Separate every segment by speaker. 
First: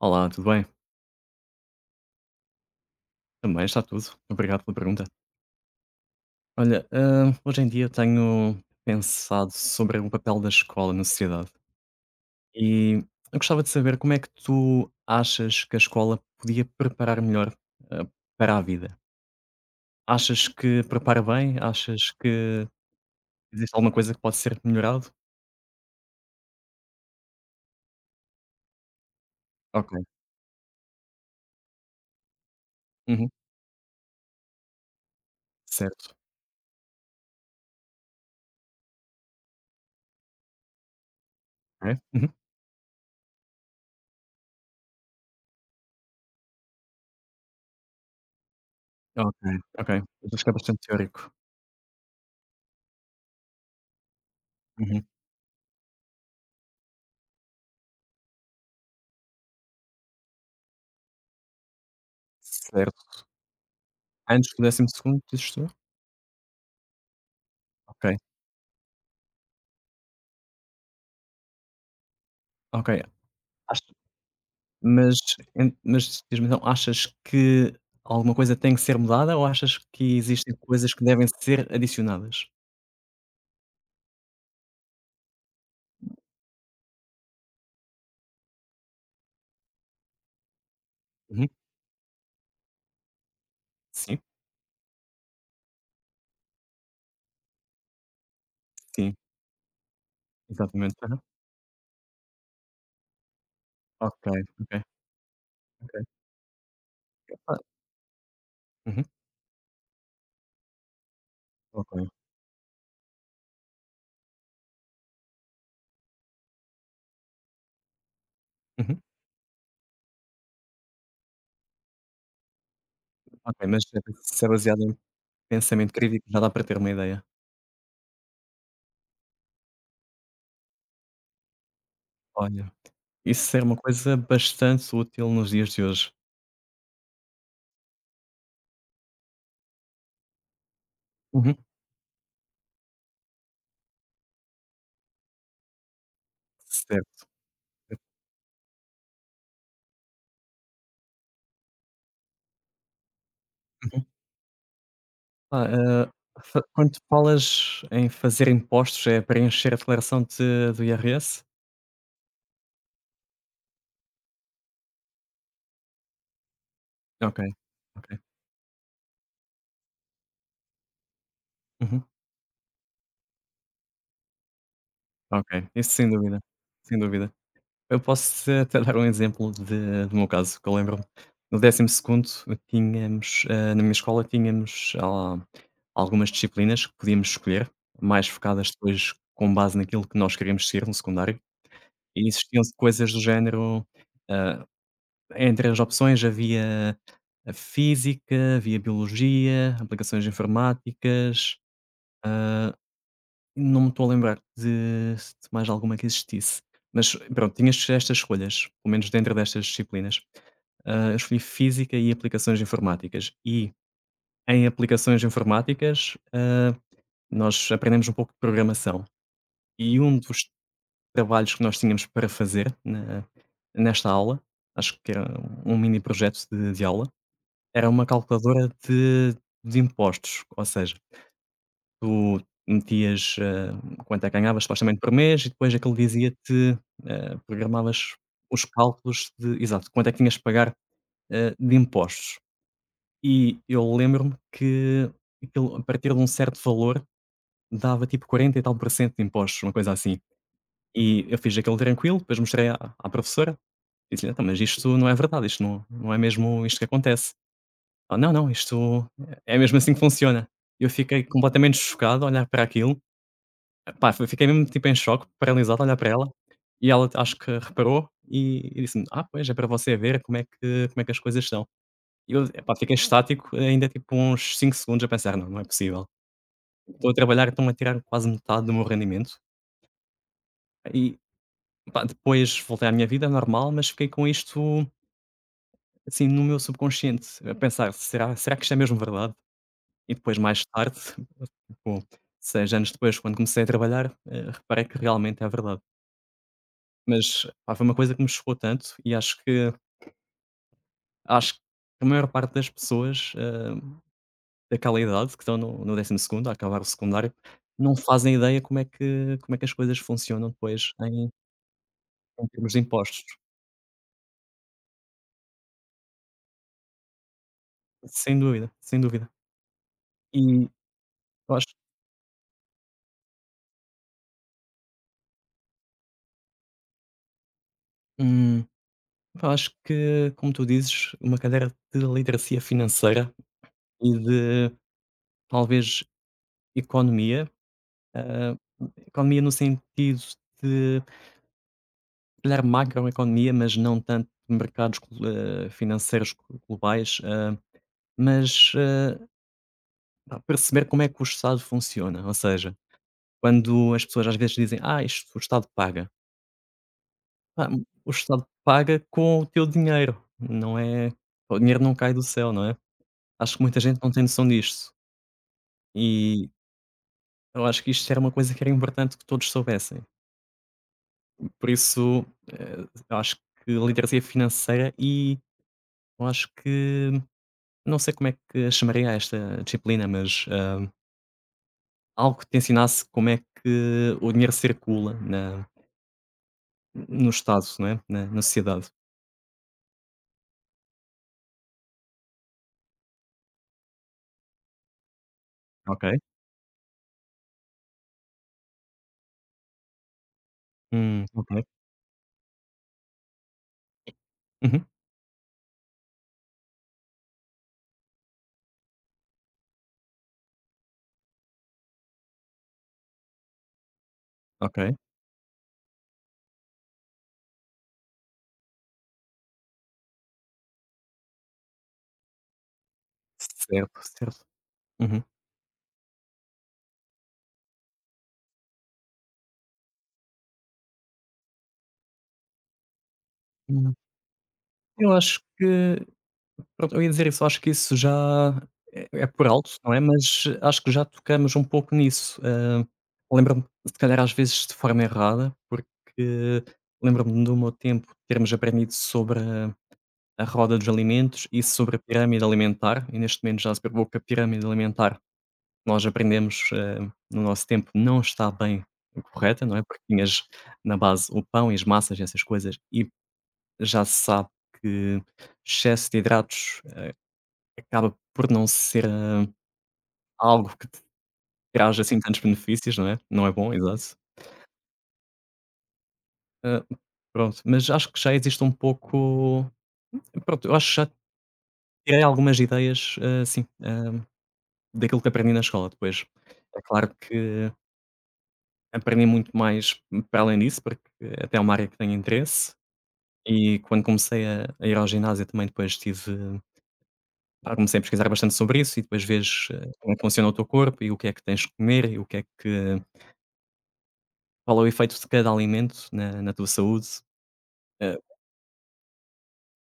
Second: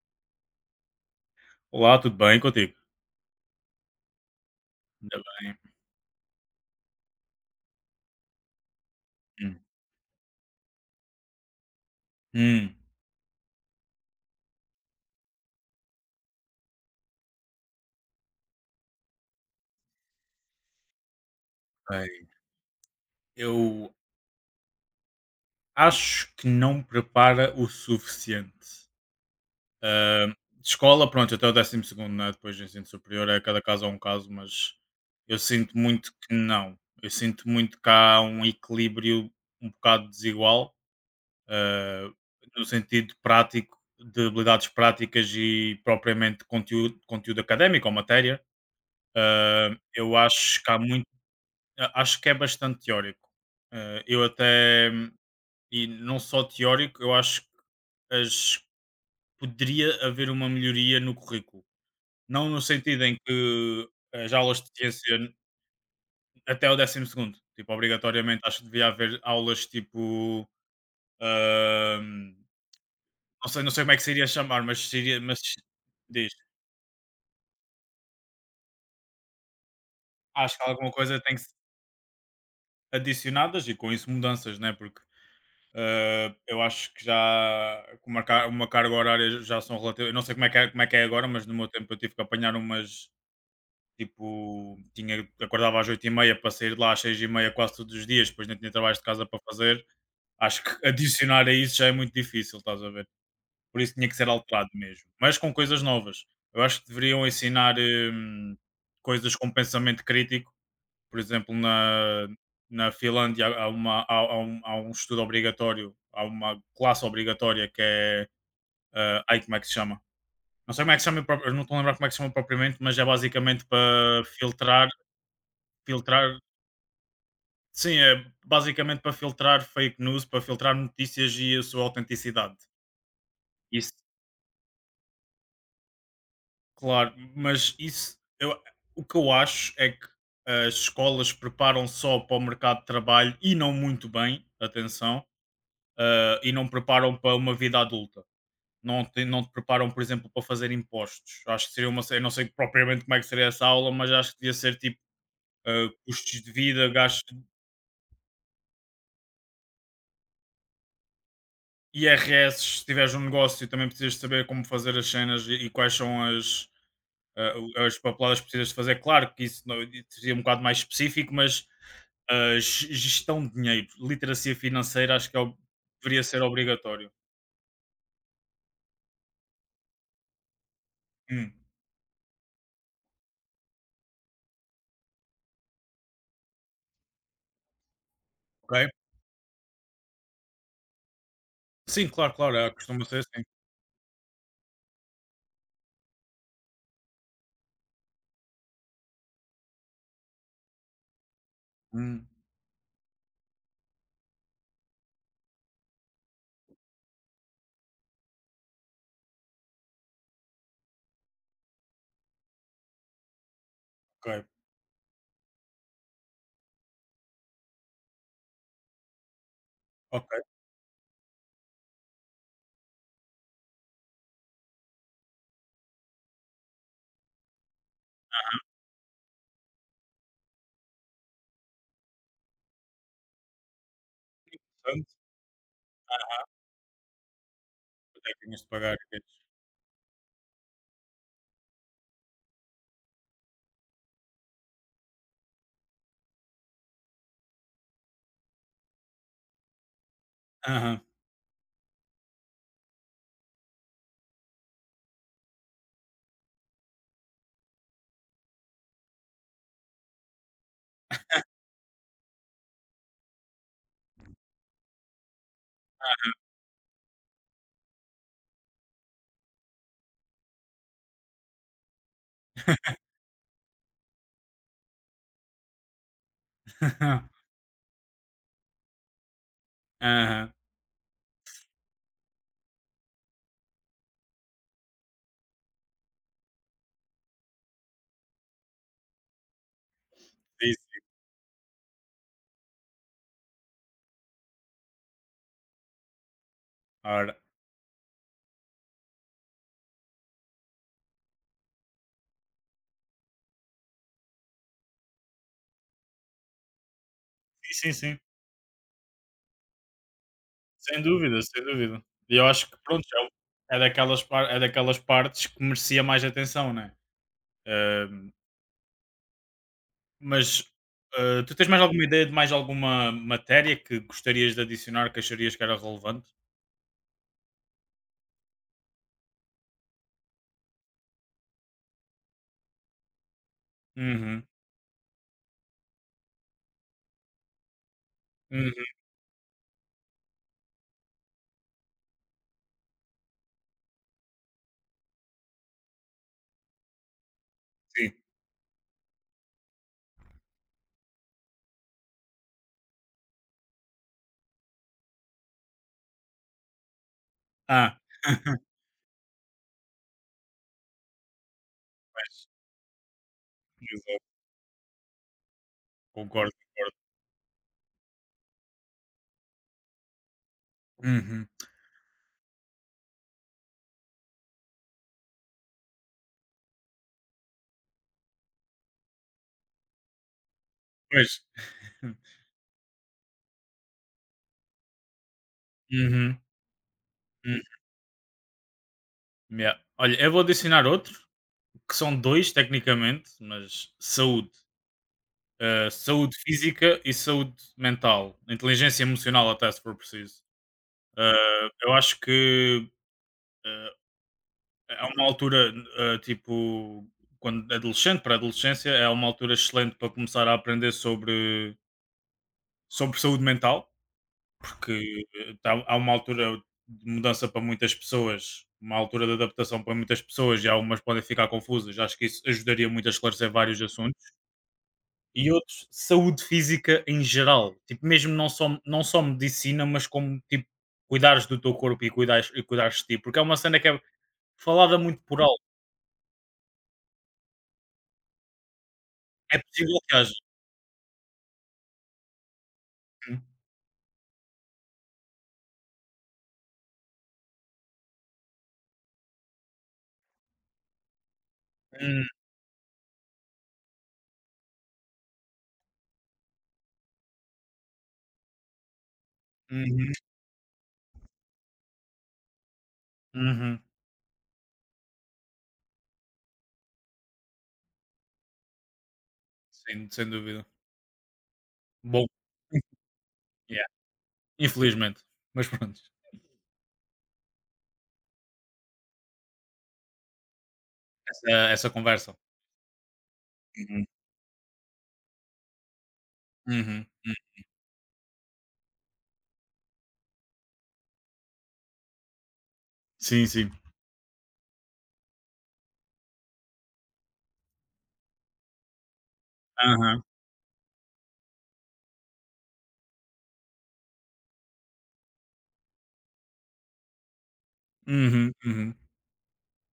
Speaker 1: Olá, tudo bem?
Speaker 2: Olá, tudo bem contigo?
Speaker 1: Também está tudo. Obrigado pela pergunta.
Speaker 2: Ainda bem.
Speaker 1: Olha, hoje em dia tenho pensado
Speaker 2: Hum,
Speaker 1: sobre o papel da escola na sociedade
Speaker 2: hum,
Speaker 1: e eu gostava de saber como é que tu achas que a escola podia preparar melhor, hã, para a vida? Achas que prepara bem?
Speaker 2: Bem.
Speaker 1: Achas que existe alguma
Speaker 2: Eu
Speaker 1: coisa que pode ser melhorado?
Speaker 2: acho que não prepara o suficiente.
Speaker 1: Ok.
Speaker 2: Ah, de escola, pronto, até o décimo segundo, né? Depois do ensino superior,
Speaker 1: Uhum.
Speaker 2: é cada caso é um caso, mas eu sinto
Speaker 1: Certo.
Speaker 2: muito que não. Eu sinto muito que há um equilíbrio um bocado desigual,
Speaker 1: Ok.
Speaker 2: ah,
Speaker 1: Uhum.
Speaker 2: no sentido prático, de habilidades práticas e propriamente conteúdo, conteúdo académico ou matéria.
Speaker 1: Ok,
Speaker 2: Ah,
Speaker 1: ok.
Speaker 2: eu
Speaker 1: Achas que é
Speaker 2: acho que há
Speaker 1: bastante
Speaker 2: muito.
Speaker 1: teórico.
Speaker 2: Acho que é bastante teórico. Eu até,
Speaker 1: Uhum.
Speaker 2: e não só teórico, eu acho que as- poderia haver uma melhoria no currículo. Não no
Speaker 1: Certo.
Speaker 2: sentido em que as
Speaker 1: Antes
Speaker 2: aulas
Speaker 1: do
Speaker 2: de
Speaker 1: décimo
Speaker 2: ciência
Speaker 1: segundo, dizes tu?
Speaker 2: até o décimo segundo. Tipo,
Speaker 1: Ok,
Speaker 2: obrigatoriamente acho que devia haver aulas tipo. ahm,
Speaker 1: ok.
Speaker 2: não sei como é que seria chamar, mas
Speaker 1: Mas
Speaker 2: seria. Mas
Speaker 1: en mas
Speaker 2: diz,
Speaker 1: diz-me então, achas que alguma coisa tem que ser mudada ou achas que existem
Speaker 2: acho que alguma
Speaker 1: coisas que
Speaker 2: coisa
Speaker 1: devem
Speaker 2: tem que ser
Speaker 1: ser adicionadas?
Speaker 2: adicionadas e com isso mudanças, né? Porque eu acho que já com uma carga horária já são relativas. Eu não sei como é que é agora, mas
Speaker 1: Uhum.
Speaker 2: no meu tempo eu tive que apanhar umas.
Speaker 1: Sim,
Speaker 2: Tipo, tinha, acordava às oito e meia para sair de lá às 6h30 quase todos os dias, depois não tinha trabalho de
Speaker 1: sim,
Speaker 2: casa para fazer. Acho que
Speaker 1: exatamente. Aham.
Speaker 2: adicionar a isso já é muito difícil, estás a ver? Por isso tinha que
Speaker 1: Ok,
Speaker 2: ser alterado
Speaker 1: ok,
Speaker 2: mesmo. Mas com coisas
Speaker 1: ok.
Speaker 2: novas. Eu acho que deveriam
Speaker 1: Ah,
Speaker 2: ensinar
Speaker 1: uhum.
Speaker 2: coisas com pensamento crítico, por exemplo,
Speaker 1: Ok,
Speaker 2: na, na Finlândia há, uma, há, há um estudo obrigatório, há uma classe obrigatória que é.
Speaker 1: uhum.
Speaker 2: Ai, como é que se chama? Não sei como é que se chama, eu não estou a lembrar como é que se chama propriamente, mas é
Speaker 1: Ok,
Speaker 2: basicamente
Speaker 1: mas
Speaker 2: para
Speaker 1: se é baseado
Speaker 2: filtrar,
Speaker 1: em pensamento crítico
Speaker 2: filtrar.
Speaker 1: já dá para ter uma ideia.
Speaker 2: Sim, é basicamente para filtrar fake news, para filtrar notícias e a sua autenticidade.
Speaker 1: Olha, isso é uma
Speaker 2: Isso,
Speaker 1: coisa bastante útil nos dias de hoje.
Speaker 2: claro, mas isso. O que eu acho é que as escolas
Speaker 1: Uhum.
Speaker 2: preparam só para o mercado de trabalho e não muito bem, atenção, ah, e não preparam
Speaker 1: Certo,
Speaker 2: para uma vida
Speaker 1: certo.
Speaker 2: adulta. Não te preparam, por exemplo, para fazer impostos. Acho que seria uma. Eu não sei propriamente como é que seria essa aula,
Speaker 1: Uhum.
Speaker 2: mas acho que devia ser tipo
Speaker 1: Ah,
Speaker 2: ah,
Speaker 1: hã,
Speaker 2: custos de
Speaker 1: fa
Speaker 2: vida,
Speaker 1: quando
Speaker 2: gastos,
Speaker 1: falas em fazer impostos, é preencher a declaração de do IRS?
Speaker 2: IRS. Se tiveres um negócio, também precisas de saber como fazer as cenas e quais são as,
Speaker 1: Ok,
Speaker 2: ah, as
Speaker 1: ok.
Speaker 2: papeladas que precisas de fazer. Claro que isso não, seria um bocado mais específico, mas
Speaker 1: Uhum.
Speaker 2: ah, gestão de dinheiro, literacia financeira, acho que
Speaker 1: Ok, isso sem
Speaker 2: deveria
Speaker 1: dúvida,
Speaker 2: ser
Speaker 1: sem
Speaker 2: obrigatório.
Speaker 1: dúvida. Eu posso até dar um exemplo de do meu caso, que eu lembro-me.
Speaker 2: Hum,
Speaker 1: No décimo segundo tínhamos, na minha escola tínhamos, algumas disciplinas que podíamos escolher, mais focadas
Speaker 2: ok.
Speaker 1: depois com base naquilo que nós queríamos ser no secundário,
Speaker 2: Sim,
Speaker 1: e
Speaker 2: claro, claro,
Speaker 1: existiam
Speaker 2: é, costuma
Speaker 1: coisas
Speaker 2: ser
Speaker 1: do
Speaker 2: assim.
Speaker 1: género, ah, entre as opções havia a física, havia biologia, aplicações informáticas,
Speaker 2: Hum,
Speaker 1: ah, não me estou a lembrar de mais alguma que existisse, mas pronto, tinha estes estas escolhas, pelo menos dentro destas disciplinas. Eu escolhi Física e Aplicações Informáticas e
Speaker 2: ok.
Speaker 1: em Aplicações Informáticas, nós aprendemos um pouco de programação e um
Speaker 2: Ok,
Speaker 1: dos trabalhos que nós tínhamos para fazer na nesta aula, acho que era um mini projeto de aula, era uma calculadora de impostos, ou seja tu metias, quanto é que ganhavas supostamente
Speaker 2: portanto,
Speaker 1: por mês e depois aquele dizia-te, programavas
Speaker 2: quanto é tinhas
Speaker 1: os
Speaker 2: de pagar e o quê?
Speaker 1: cálculos de exato, quanto é que tinhas que pagar, de impostos. E eu lembro-me que aquilo a partir de um certo valor dava tipo 40 e tal por cento de impostos, uma coisa assim.
Speaker 2: Aham.
Speaker 1: E eu fiz aquilo tranquilo, depois mostrei à professora, disse-lhe: "Então, mas isto não é verdade, isto não é mesmo isto que acontece". Ela: "Não, não, isto é mesmo assim que funciona". Eu fiquei completamente chocado a olhar para aquilo. Pá, fi fiquei mesmo, tipo, em choque, paralisado, a olhar para ela, e ela acho que reparou e disse-me: "Ah, pois, é para você ver como é que as coisas são". E eu, epá, fiquei estático ainda, tipo, uns 5 segundos a pensar: "Não, não é possível. Estou a trabalhar, estão a tirar quase metade do meu rendimento".
Speaker 2: Aham.
Speaker 1: E, pá, depois voltei à minha vida normal, mas fiquei com isto, assim, no meu subconsciente, a pensar: Será que isto é mesmo verdade?". E depois mais
Speaker 2: Sim,
Speaker 1: tarde,
Speaker 2: sim.
Speaker 1: tipo, seis anos depois, quando comecei a trabalhar, reparei que realmente é verdade.
Speaker 2: Ora,
Speaker 1: Mas, pá, foi uma coisa que me chocou tanto e acho que acho que a maior parte das pessoas, daquela idade que estão no 12º a acabar o secundário,
Speaker 2: sim, sim,
Speaker 1: não
Speaker 2: sim.
Speaker 1: fazem ideia como é que as coisas funcionam depois
Speaker 2: Sem
Speaker 1: em
Speaker 2: dúvida, sem dúvida. E eu acho
Speaker 1: termos
Speaker 2: que
Speaker 1: de
Speaker 2: pronto, é
Speaker 1: impostos.
Speaker 2: o é daquelas par é daquelas partes que merecia mais atenção, né? Hã,
Speaker 1: Sem dúvida, sem dúvida. E
Speaker 2: mas, Tu
Speaker 1: eu
Speaker 2: tens
Speaker 1: acho
Speaker 2: mais alguma ideia de mais alguma matéria que gostarias de adicionar, que acharias que era relevante?
Speaker 1: hum, pá, acho que, como tu dizes, uma cadeira de literacia financeira e
Speaker 2: Uhum,
Speaker 1: de talvez economia, hã,
Speaker 2: uhum,
Speaker 1: economia no sentido de calhar macroeconomia, mas não tanto mercados financeiros globais,
Speaker 2: sim.
Speaker 1: mas pá, perceber como é que o Estado funciona. Ou seja, quando as pessoas às vezes dizem, ah, isto o Estado paga. Pá,
Speaker 2: Ah.
Speaker 1: o Estado paga com o teu dinheiro, não é? O dinheiro não cai do
Speaker 2: Pois,
Speaker 1: céu, não é? Acho que muita gente não tem
Speaker 2: exato.
Speaker 1: noção disto. E
Speaker 2: Concordo, concordo.
Speaker 1: eu acho que isto era uma coisa que era importante que todos soubessem.
Speaker 2: Uhum.
Speaker 1: Por isso, eu acho que literacia financeira e eu acho que não sei como é que chamaria esta disciplina, mas,
Speaker 2: Pois.
Speaker 1: algo que te ensinasse como é que o dinheiro circula na
Speaker 2: Uhum,
Speaker 1: no
Speaker 2: hum,
Speaker 1: Estado, não é, na sociedade.
Speaker 2: yeah. Olha, eu vou adicionar outro que são 2 tecnicamente, mas saúde. Ah,
Speaker 1: Ok.
Speaker 2: saúde física e saúde mental, inteligência emocional até se for preciso.
Speaker 1: Ok.
Speaker 2: Ah, eu acho que, ah,
Speaker 1: Uhum.
Speaker 2: é uma altura, ah, tipo, quando adolescente para a adolescência, é uma altura excelente para começar a aprender sobre saúde mental,
Speaker 1: Ok.
Speaker 2: porque tá há uma altura de mudança para muitas pessoas, uma altura de adaptação para muitas pessoas e algumas podem ficar confusas. Acho que isso ajudaria muito a esclarecer vários
Speaker 1: Certo,
Speaker 2: assuntos.
Speaker 1: certo. Uhum.
Speaker 2: E outros, saúde física em geral, tipo mesmo não só medicina, mas como tipo cuidares do teu corpo e cuidares de ti, porque é uma cena que
Speaker 1: Hum,
Speaker 2: é falada
Speaker 1: eu
Speaker 2: muito
Speaker 1: acho
Speaker 2: por alto,
Speaker 1: que pronto, eu ia dizer isso, acho que isso já é por
Speaker 2: é
Speaker 1: alto, não
Speaker 2: possível
Speaker 1: é,
Speaker 2: que haja.
Speaker 1: mas acho que já tocamos um pouco nisso.
Speaker 2: Hum,
Speaker 1: Lembro-me, se calhar às vezes de forma errada, porque lembro-me no meu tempo termos aprendido sobre a roda dos alimentos e sobre a
Speaker 2: hum,
Speaker 1: pirâmide alimentar, e neste momento já se provou que a pirâmide alimentar, nós aprendemos, no nosso tempo, não está bem correta, não é, porque
Speaker 2: uhum,
Speaker 1: tinhas na base o pão e as massas e essas coisas, e
Speaker 2: uhum.
Speaker 1: já se sabe que excesso de hidratos acaba por não ser,
Speaker 2: Sim, sem dúvida.
Speaker 1: algo que te traz assim
Speaker 2: Bom,
Speaker 1: tantos benefícios, não é? Não é bom,
Speaker 2: yeah,
Speaker 1: exato.
Speaker 2: infelizmente, mas pronto,
Speaker 1: Hã, pronto, mas acho que já existe um pouco pronto, eu acho que já
Speaker 2: essa
Speaker 1: tirei
Speaker 2: conversa.
Speaker 1: algumas ideias, assim,
Speaker 2: Uhum,
Speaker 1: daquilo que aprendi na escola depois. É
Speaker 2: uhum,
Speaker 1: claro
Speaker 2: hum.
Speaker 1: que aprendi muito mais para além disso, porque até é uma área que tenho interesse
Speaker 2: Sim, sim.
Speaker 1: e quando comecei a ir ao ginásio também depois tive pá, comecei a pesquisar bastante sobre isso e depois vês, como é
Speaker 2: Aham.
Speaker 1: que funciona o teu corpo e o que é que tens que comer e o que é que qual é o efeito de cada alimento na tua saúde, eh,
Speaker 2: Uhum, uhum.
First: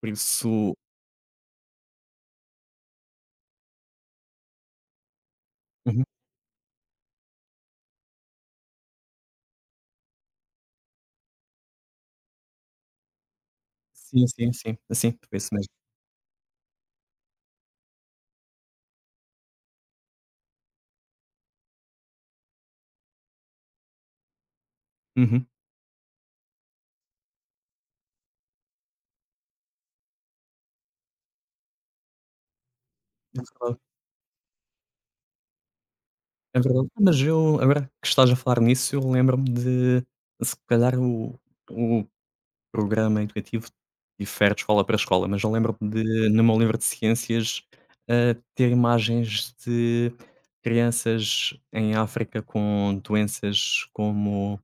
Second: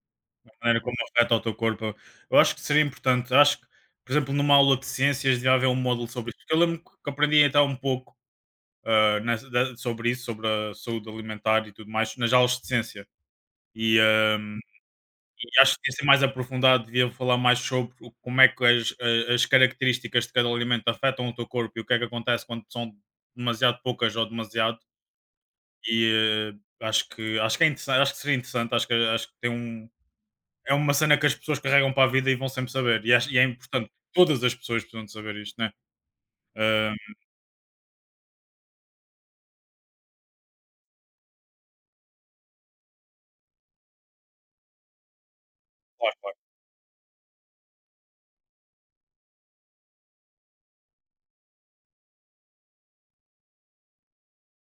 Speaker 1: por isso
Speaker 2: Maneira como afeta o teu corpo. Eu acho que seria importante. Acho que, por exemplo, numa aula de ciências devia haver um
Speaker 1: uhum.
Speaker 2: módulo sobre isso. Porque eu lembro que aprendi até um pouco ah, sobre isso, sobre a saúde alimentar e tudo mais, nas aulas de ciência. E,
Speaker 1: Sim,
Speaker 2: ah,
Speaker 1: sim, sim, assim foi isso
Speaker 2: e
Speaker 1: mesmo.
Speaker 2: acho que devia ser mais aprofundado, devia falar mais sobre como é que as características de cada alimento afetam o teu corpo e o que é que acontece quando são demasiado poucas ou demasiado.
Speaker 1: Uhum.
Speaker 2: E ah, acho que é interessante, acho que seria interessante, acho que tem um, é uma cena que as pessoas carregam para a vida e vão sempre saber. E,
Speaker 1: É
Speaker 2: é
Speaker 1: verdade,
Speaker 2: importante, todas as pessoas precisam de saber isto, né?
Speaker 1: é verdade.
Speaker 2: Ah,
Speaker 1: Ah, mas eu agora que estás a falar nisso, eu lembro-me de se calhar o programa educativo difere de escola para escola, mas eu lembro-me de,
Speaker 2: claro.
Speaker 1: no meu livro de ciências, ter imagens de crianças em África com doenças como,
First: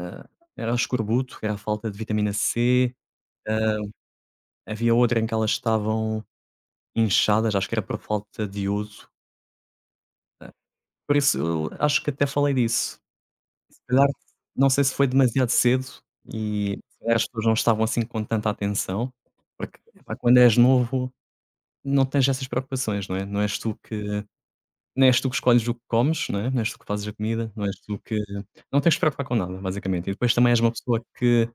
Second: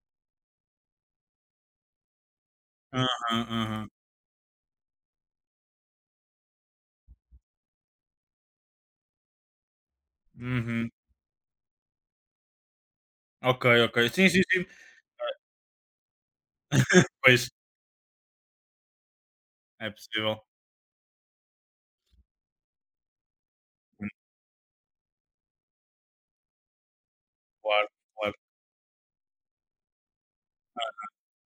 Speaker 1: ah, era o escorbuto, era a falta de vitamina C,
Speaker 2: Aham,
Speaker 1: ah,
Speaker 2: aham.
Speaker 1: havia outra em que elas estavam inchadas, acho que era por falta de iodo.
Speaker 2: Uhum.
Speaker 1: Por isso eu acho que até falei disso.
Speaker 2: Ok,
Speaker 1: Se calhar,
Speaker 2: ok. Sim, sim, sim.
Speaker 1: não sei se foi demasiado cedo e se calhar as pessoas
Speaker 2: Pois
Speaker 1: não estavam assim com tanta atenção, porque,
Speaker 2: é
Speaker 1: epá, quando
Speaker 2: possível.
Speaker 1: és novo não tens essas preocupações, não é? Não és tu
Speaker 2: Hum,
Speaker 1: que escolhes o que comes, não é? Não és tu que fazes a comida, não és
Speaker 2: Claro,
Speaker 1: tu que
Speaker 2: claro.
Speaker 1: não tens que te preocupar com nada, basicamente. E depois também és uma pessoa que,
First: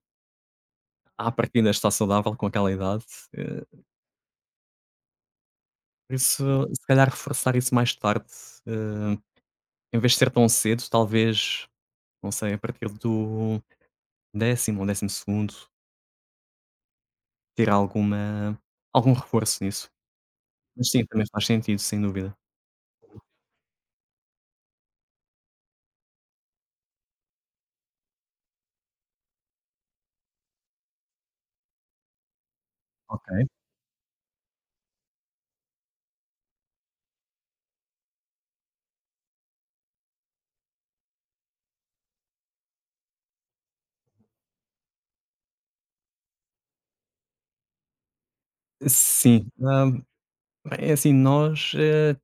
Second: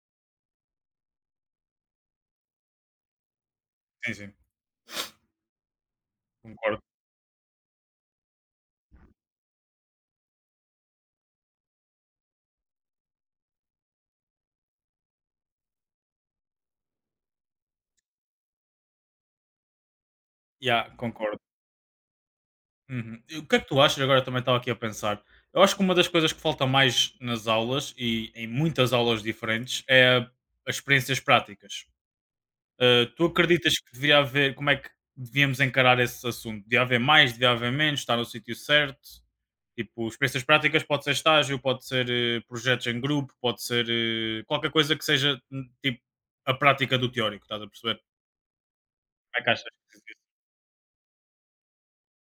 Speaker 1: à partida, está saudável com aquela idade, eh,
Speaker 2: Sim, sim.
Speaker 1: por isso,
Speaker 2: Concordo.
Speaker 1: se calhar, reforçar isso mais tarde, eh, em vez de ser tão cedo, talvez, não sei, a partir do décimo ou décimo segundo ter alguma algum reforço nisso. Mas
Speaker 2: Yeah,
Speaker 1: sim, também
Speaker 2: concordo.
Speaker 1: faz sentido, sem dúvida.
Speaker 2: Uhum. E o que é que tu achas? Agora também estava aqui a pensar. Eu acho que uma das coisas que falta mais nas aulas e em muitas aulas diferentes é as experiências práticas. Tu
Speaker 1: Ok.
Speaker 2: acreditas que devia haver, como é que devíamos encarar esse assunto? Devia haver mais, devia haver menos, estar no sítio certo? Tipo, experiências práticas pode ser estágio, pode ser projetos em grupo, pode ser qualquer coisa que seja tipo a prática do teórico, estás a perceber? Como é
Speaker 1: Sim,
Speaker 2: que achas que isso?
Speaker 1: é assim, nós,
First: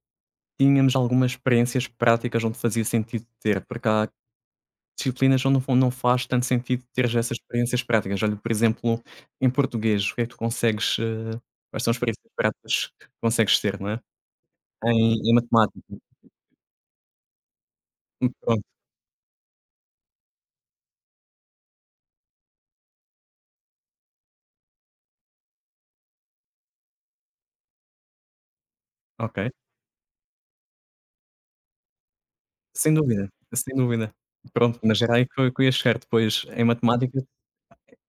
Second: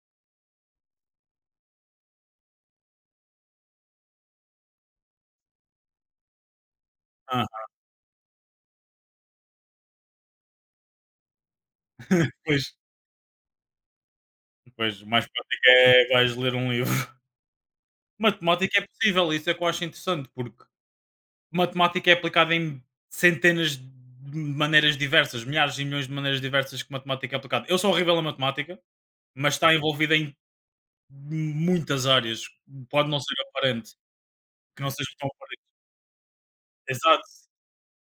Speaker 1: tínhamos algumas experiências práticas onde fazia sentido ter, porque há disciplinas onde não faz tanto sentido ter essas
Speaker 2: Ah,
Speaker 1: experiências práticas. Olha, por exemplo, em português, o que é que tu consegues, quais são as experiências
Speaker 2: pois,
Speaker 1: práticas que consegues ter, não é?
Speaker 2: pois, o mais
Speaker 1: Em
Speaker 2: prático
Speaker 1: matemática,
Speaker 2: é vais ler um livro.
Speaker 1: hum, pronto,
Speaker 2: Matemática é possível, isso é que eu acho interessante, porque matemática é aplicada em centenas de maneiras diversas, milhares e milhões de maneiras diversas que matemática é aplicada. Eu sou horrível a matemática,
Speaker 1: ok,
Speaker 2: mas está envolvida em muitas áreas,
Speaker 1: sem
Speaker 2: pode não
Speaker 1: dúvida,
Speaker 2: ser
Speaker 1: sem
Speaker 2: aparente,
Speaker 1: dúvida. Pronto,
Speaker 2: que não
Speaker 1: mas
Speaker 2: seja
Speaker 1: era
Speaker 2: tão
Speaker 1: aí que eu
Speaker 2: aparente.
Speaker 1: ia chegar depois, em matemática
Speaker 2: Exato,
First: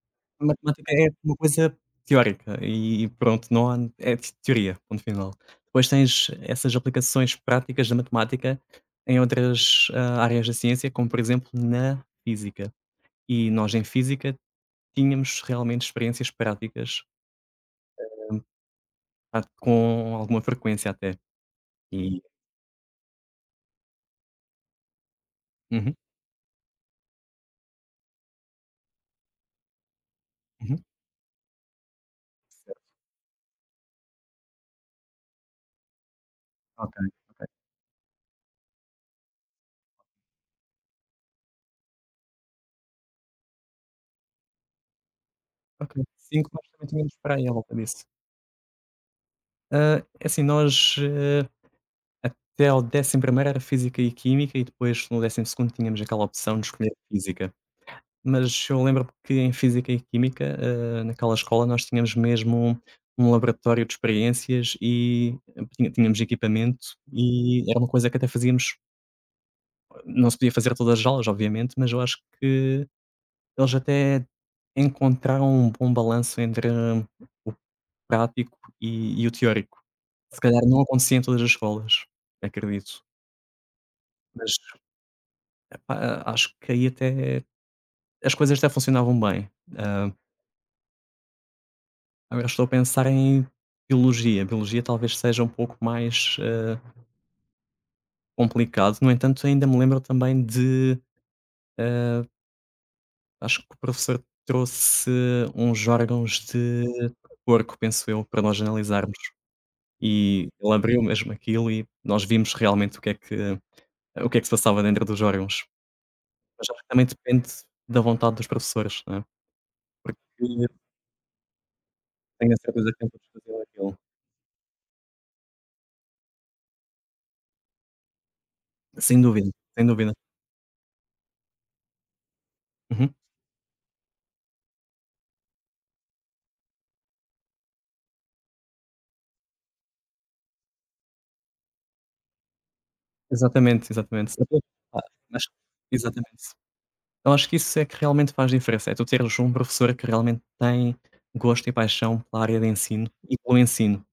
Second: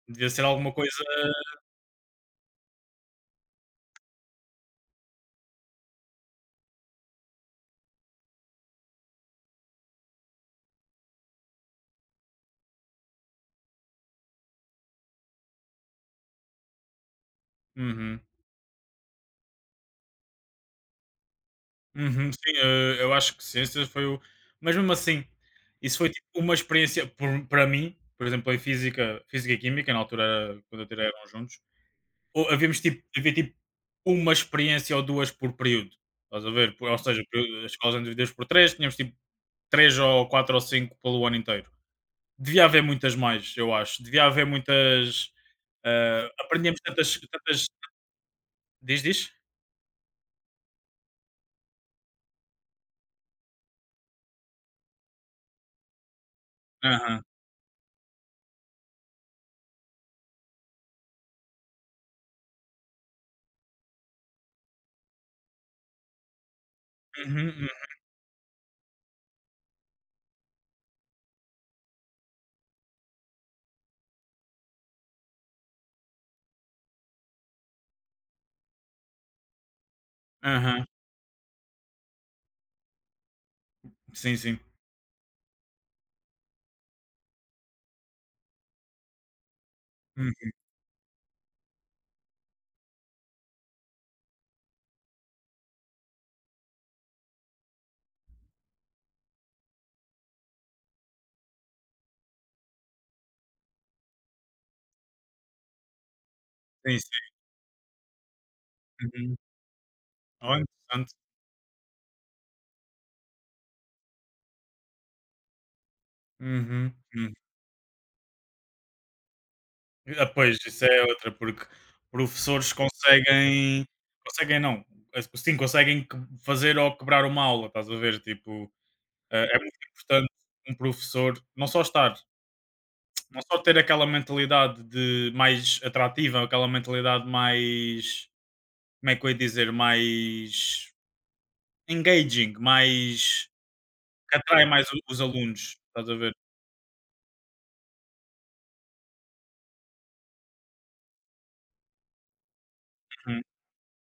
Speaker 2: devia ser
Speaker 1: a
Speaker 2: alguma
Speaker 1: matemática
Speaker 2: coisa
Speaker 1: é uma coisa teórica e pronto, não há é t teoria, ponto final. Depois tens essas aplicações práticas da matemática em outras, áreas da ciência, como por exemplo na física. E nós em física tínhamos realmente experiências práticas
Speaker 2: uhum,
Speaker 1: a com alguma frequência até. E
Speaker 2: uhum, sim, eu acho que ciências foi o mas mesmo assim,
Speaker 1: uhum,
Speaker 2: isso foi tipo uma experiência por para mim, por exemplo, em física e química, na altura era quando
Speaker 1: uhum.
Speaker 2: eu tirei eram juntos, ou havíamos
Speaker 1: Certo,
Speaker 2: tipo havia tipo uma experiência ou 2 por período, estás a ver?
Speaker 1: ok,
Speaker 2: Ou seja,
Speaker 1: ok,
Speaker 2: as escolas eram divididas por três, tínhamos tipo 3 ou 4 ou 5 pelo ano inteiro. Devia haver muitas mais, eu acho. Devia haver muitas,
Speaker 1: ok.
Speaker 2: ah,
Speaker 1: cinco nós
Speaker 2: aprendíamos
Speaker 1: também tínhamos
Speaker 2: tantas
Speaker 1: para aí à
Speaker 2: tantas
Speaker 1: volta disso.
Speaker 2: diz, diz?
Speaker 1: Ah, é assim, nós, até ao décimo primeiro era Física e Química e depois no décimo segundo tínhamos aquela opção de escolher
Speaker 2: Aham.
Speaker 1: Física. Mas eu lembro que em Física e Química, naquela escola nós tínhamos mesmo um laboratório de experiências e eh, tinha tínhamos equipamento
Speaker 2: Uhum,
Speaker 1: e
Speaker 2: uhum.
Speaker 1: era uma coisa que até fazíamos não se podia fazer todas as aulas, obviamente, mas eu acho que eles até encontraram um bom balanço entre o prático e o teórico. Se calhar não
Speaker 2: Aham.
Speaker 1: acontecia em todas as escolas, acredito,
Speaker 2: Sim,
Speaker 1: mas
Speaker 2: sim.
Speaker 1: Acho que aí até as coisas até funcionavam bem. Ah,
Speaker 2: Uhum.
Speaker 1: agora estou a pensar em biologia. Biologia talvez seja um pouco mais, complicado. No entanto, ainda me lembro também de, ah, acho que o professor trouxe uns órgãos de
Speaker 2: Sim, sim.
Speaker 1: porco, penso eu, para nós analisarmos.
Speaker 2: Uhum.
Speaker 1: E
Speaker 2: Olha,
Speaker 1: ele abriu
Speaker 2: interessante.
Speaker 1: mesmo aquilo e nós vimos realmente o que é que se passava dentro dos órgãos. Mas acho que
Speaker 2: Uhum,
Speaker 1: também
Speaker 2: hum.
Speaker 1: depende da vontade dos professores, não é? Porque
Speaker 2: Ah, pois, isso é outra, porque
Speaker 1: tenho a
Speaker 2: professores
Speaker 1: certeza que não todos faziam
Speaker 2: conseguem
Speaker 1: aquilo.
Speaker 2: conseguem não, sim, conseguem que fazer ou quebrar uma aula, estás a ver? Tipo,
Speaker 1: Sem
Speaker 2: ah,
Speaker 1: dúvida,
Speaker 2: é muito
Speaker 1: sem dúvida.
Speaker 2: importante um professor não só estar,
Speaker 1: Uhum.
Speaker 2: não só ter aquela mentalidade de mais atrativa, aquela mentalidade mais, como é que eu ia dizer, mais engaging, mais
Speaker 1: Exatamente, exatamente.
Speaker 2: que
Speaker 1: Saber-
Speaker 2: atrai mais o
Speaker 1: Ah,
Speaker 2: os
Speaker 1: mas
Speaker 2: alunos, estás a ver?
Speaker 1: exatamente. Eu acho que isso é que realmente faz diferença, é tu teres um professor que realmente tem gosto e paixão pela área de ensino e
Speaker 2: Uhum.
Speaker 1: pelo ensino.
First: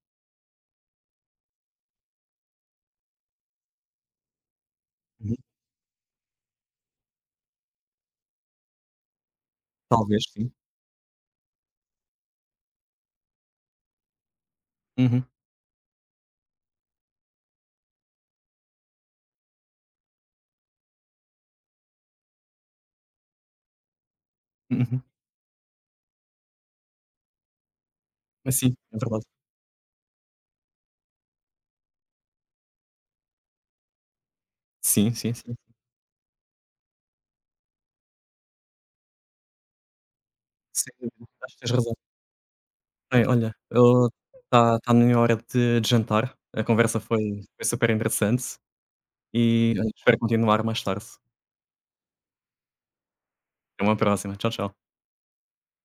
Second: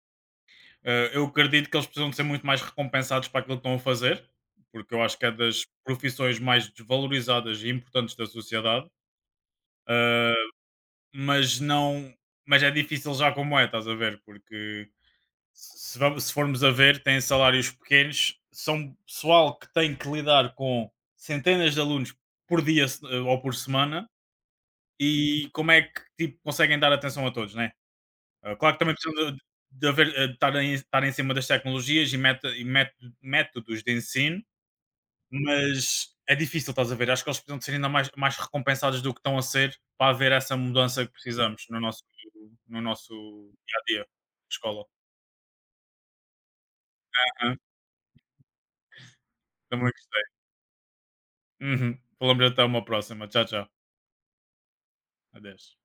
Speaker 2: Eu acredito que eles precisam de ser muito mais recompensados para aquilo que estão a fazer, porque eu acho que é
Speaker 1: Uhum.
Speaker 2: das profissões mais desvalorizadas e importantes da sociedade,
Speaker 1: Talvez
Speaker 2: eh,
Speaker 1: sim.
Speaker 2: mas não é difícil já como é, estás a ver? Porque
Speaker 1: Uhum,
Speaker 2: se se se formos a ver, têm salários pequenos, são pessoal que tem que lidar com centenas de alunos por dia se ou por semana.
Speaker 1: uhum.
Speaker 2: E como é que, tipo, conseguem dar atenção a todos, né? Ah,
Speaker 1: Mas
Speaker 2: claro
Speaker 1: sim,
Speaker 2: que também
Speaker 1: é verdade.
Speaker 2: precisam de haver, de estarem em cima das tecnologias e meta e meto métodos de ensino,
Speaker 1: Sim, sim, sim.
Speaker 2: mas é difícil, estás a ver? Acho que eles precisam de ser ainda mais recompensados do que estão a ser, para haver essa
Speaker 1: Sem
Speaker 2: mudança que
Speaker 1: dúvida, acho que
Speaker 2: precisamos
Speaker 1: tens
Speaker 2: no
Speaker 1: razão.
Speaker 2: nosso no nosso
Speaker 1: Bem, olha,
Speaker 2: dia a dia,
Speaker 1: está tá
Speaker 2: escola.
Speaker 1: tá na minha hora de jantar, a conversa foi
Speaker 2: Aham,
Speaker 1: super interessante e,
Speaker 2: também
Speaker 1: olha, espero
Speaker 2: gostei.
Speaker 1: continuar mais tarde.
Speaker 2: Uhum. Vou lembrar até uma próxima. Tchau, tchau.
Speaker 1: Até uma próxima. Tchau, tchau.
Speaker 2: Adeus.